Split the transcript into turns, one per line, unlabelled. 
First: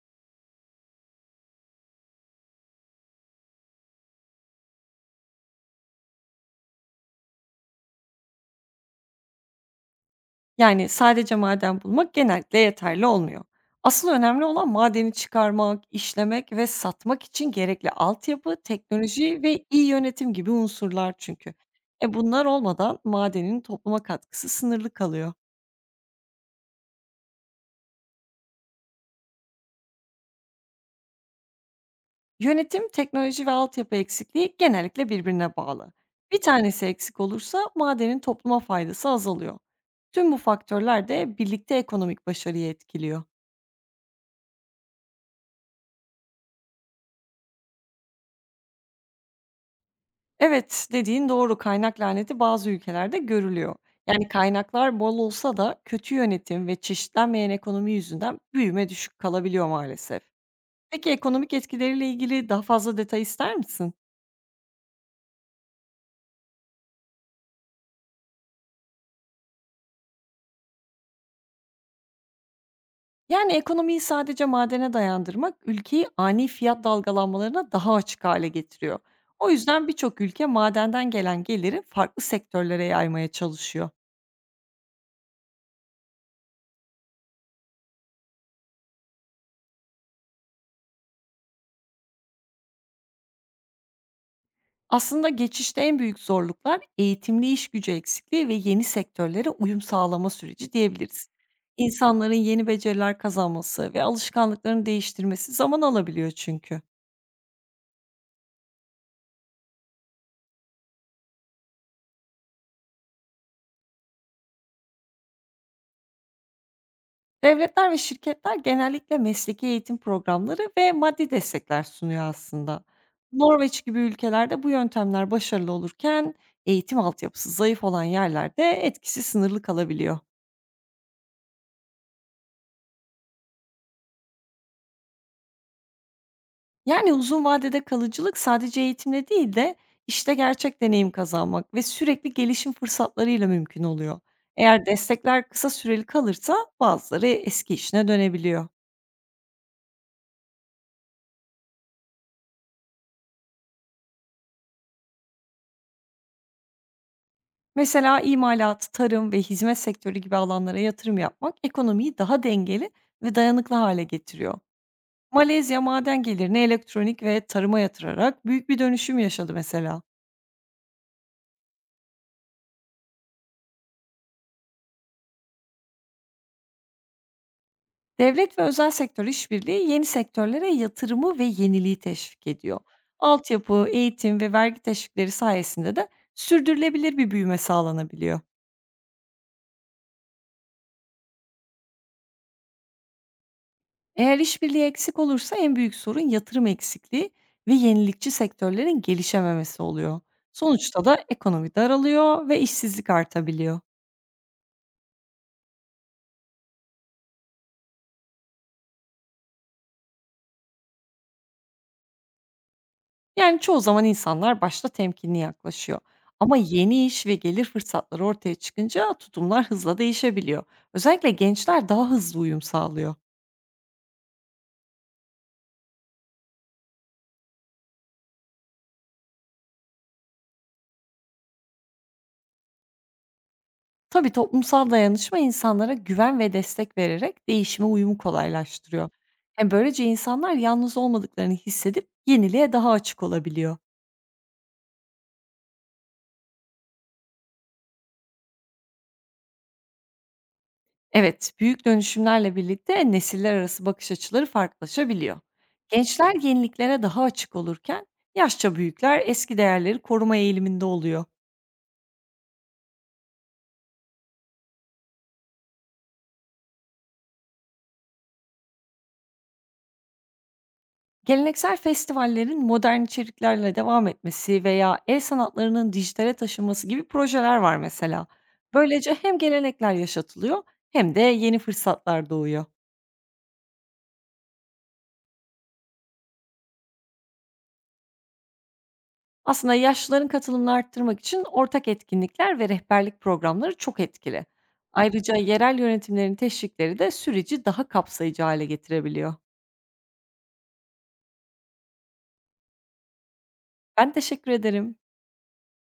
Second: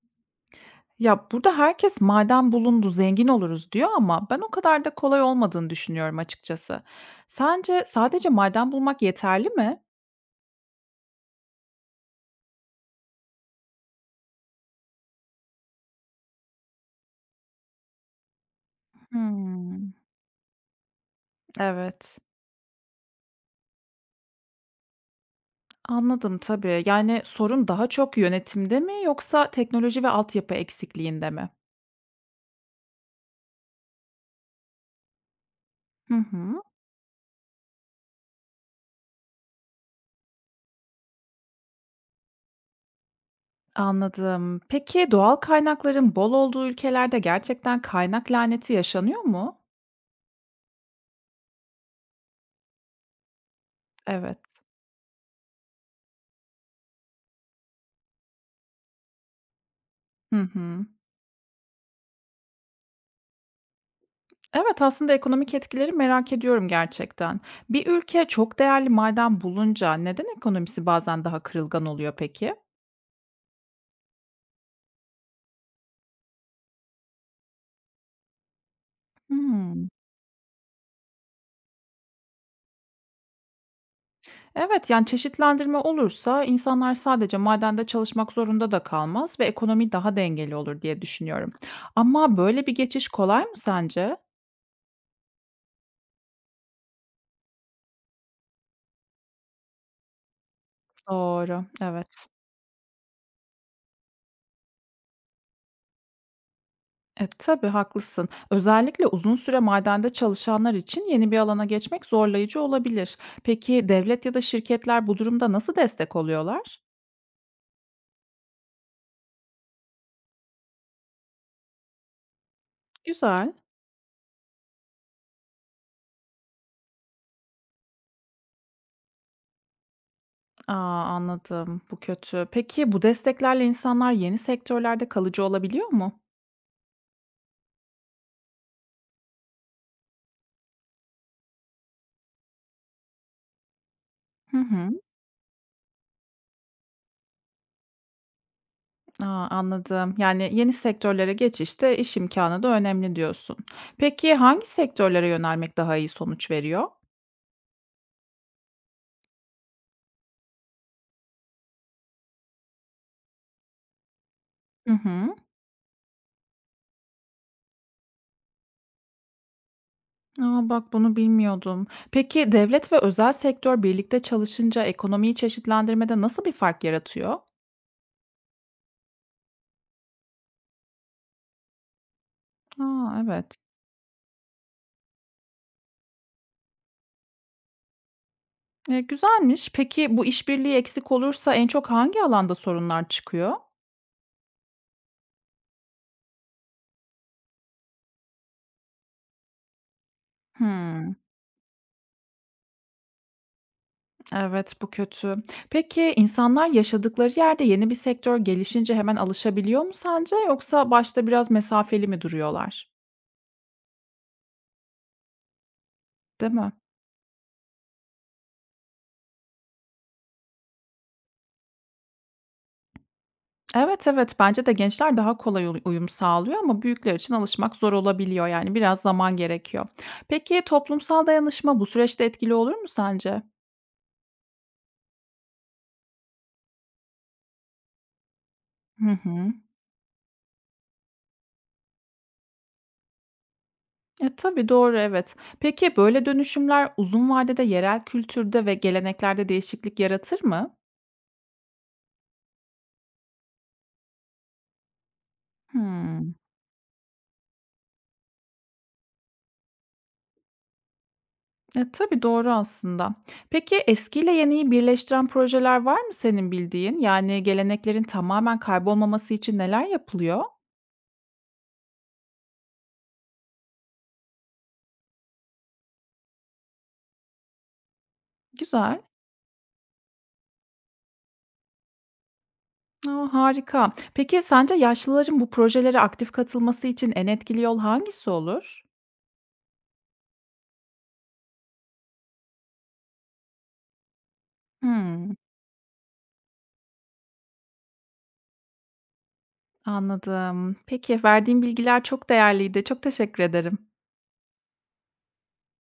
Ya, burada herkes "Maden bulundu, zengin oluruz." diyor ama ben o kadar da kolay olmadığını düşünüyorum açıkçası. Sence sadece maden bulmak yeterli mi?
Yani, sadece maden bulmak genellikle yeterli olmuyor. Asıl önemli olan madeni çıkarmak, işlemek ve satmak için gerekli altyapı, teknoloji ve iyi
Hımm.
yönetim gibi unsurlar çünkü.
Evet.
Bunlar olmadan madenin topluma katkısı sınırlı kalıyor.
Anladım, tabii. Yani sorun daha çok yönetimde mi yoksa teknoloji ve altyapı eksikliğinde mi?
Yönetim, teknoloji ve altyapı eksikliği genellikle birbirine bağlı.
Hı
Bir
hı.
tanesi eksik olursa madenin topluma faydası azalıyor. Tüm bu faktörler de birlikte ekonomik başarıyı etkiliyor.
Anladım. Peki doğal kaynakların bol olduğu ülkelerde gerçekten kaynak laneti yaşanıyor mu?
Evet, dediğin doğru. Kaynak laneti bazı ülkelerde görülüyor. Yani
Evet.
kaynaklar bol olsa da kötü yönetim ve çeşitlenmeyen ekonomi yüzünden büyüme düşük kalabiliyor maalesef.
Hı hı.
Peki ekonomik etkileriyle ilgili daha fazla detay ister misin?
Evet, aslında ekonomik etkileri merak ediyorum gerçekten. Bir ülke çok değerli maden bulunca neden ekonomisi bazen daha kırılgan oluyor peki?
Yani ekonomiyi sadece madene dayandırmak ülkeyi ani fiyat dalgalanmalarına daha açık hale getiriyor. O
Hmm.
yüzden birçok ülke madenden gelen geliri farklı sektörlere yaymaya çalışıyor.
Evet, yani çeşitlendirme olursa insanlar sadece madende çalışmak zorunda da kalmaz ve ekonomi daha dengeli olur diye düşünüyorum. Ama böyle bir geçiş kolay mı sence?
Aslında geçişte en büyük zorluklar eğitimli iş gücü eksikliği ve yeni sektörlere uyum sağlama süreci diyebiliriz.
Doğru, evet.
İnsanların yeni beceriler kazanması ve alışkanlıklarını değiştirmesi zaman alabiliyor çünkü.
Tabii haklısın. Özellikle uzun süre madende çalışanlar için yeni bir alana geçmek zorlayıcı olabilir. Peki devlet ya da şirketler bu durumda nasıl destek oluyorlar?
Devletler ve şirketler genellikle mesleki eğitim programları ve maddi destekler sunuyor aslında.
Güzel.
Norveç gibi ülkelerde bu yöntemler başarılı olurken eğitim altyapısı zayıf olan yerlerde etkisi sınırlı kalabiliyor.
A, anladım. Bu kötü. Peki bu desteklerle insanlar yeni sektörlerde kalıcı olabiliyor mu?
Yani, uzun vadede kalıcılık sadece eğitimle değil de, işte, gerçek deneyim kazanmak ve sürekli gelişim fırsatlarıyla mümkün oluyor.
Hı
Eğer
hı.
destekler kısa süreli kalırsa bazıları eski işine dönebiliyor.
A, anladım. Yani yeni sektörlere geçişte iş imkânı da önemli diyorsun. Peki hangi sektörlere yönelmek daha iyi sonuç veriyor?
Mesela imalat, tarım ve hizmet sektörü gibi alanlara yatırım yapmak ekonomiyi daha dengeli ve dayanıklı hale getiriyor.
Hı hı.
Malezya maden gelirini elektronik ve tarıma yatırarak büyük bir dönüşüm yaşadı mesela.
A, bak bunu bilmiyordum. Peki devlet ve özel sektör birlikte çalışınca ekonomiyi çeşitlendirmede nasıl bir fark yaratıyor?
Devlet ve özel sektör işbirliği yeni sektörlere yatırımı ve yeniliği teşvik ediyor.
A, evet.
Altyapı, eğitim ve vergi teşvikleri sayesinde de sürdürülebilir bir büyüme sağlanabiliyor.
Güzelmiş. Peki bu işbirliği eksik olursa en çok hangi alanda sorunlar çıkıyor?
Eğer işbirliği eksik olursa en büyük sorun yatırım eksikliği ve yenilikçi sektörlerin gelişememesi oluyor. Sonuçta
Hımm.
da ekonomi daralıyor ve işsizlik artabiliyor.
Evet, bu kötü. Peki insanlar yaşadıkları yerde yeni bir sektör gelişince hemen alışabiliyor mu sence yoksa başta biraz mesafeli mi duruyorlar?
Yani, çoğu zaman insanlar başta temkinli yaklaşıyor
Değil
ama
mi?
yeni iş ve gelir fırsatları ortaya çıkınca tutumlar hızla değişebiliyor. Özellikle gençler daha hızlı uyum sağlıyor.
Evet, evet, bence de gençler daha kolay uyum sağlıyor ama büyükler için alışmak zor olabiliyor yani biraz zaman gerekiyor. Peki toplumsal dayanışma bu süreçte etkili olur mu sence?
Tabii toplumsal dayanışma insanlara güven ve destek vererek değişime uyumu
Hı
kolaylaştırıyor.
hı.
Hem böylece insanlar yalnız olmadıklarını hissedip yeniliğe daha açık olabiliyor.
Tabii, doğru, evet. Peki böyle dönüşümler uzun vadede yerel kültürde ve geleneklerde değişiklik yaratır mı?
Evet, büyük dönüşümlerle birlikte nesiller arası bakış açıları farklılaşabiliyor.
Hmm.
Gençler yeniliklere daha açık olurken yaşça büyükler eski değerleri koruma eğiliminde oluyor.
Tabii, doğru aslında. Peki eskiyle yeniyi birleştiren projeler var mı senin bildiğin? Yani geleneklerin tamamen kaybolmaması için neler yapılıyor?
Geleneksel festivallerin modern içeriklerle devam etmesi veya el sanatlarının dijitale taşınması gibi projeler var mesela.
Güzel.
Böylece hem gelenekler yaşatılıyor hem de yeni fırsatlar doğuyor.
A, harika. Peki sence yaşlıların bu projelere aktif katılması için en etkili yol hangisi olur?
Aslında yaşlıların katılımını arttırmak için ortak etkinlikler ve rehberlik programları çok etkili. Ayrıca
Hımm,
yerel yönetimlerin teşvikleri de süreci daha kapsayıcı hale getirebiliyor.
anladım. Peki, verdiğin bilgiler çok değerliydi. Çok teşekkür ederim.
Ben teşekkür ederim.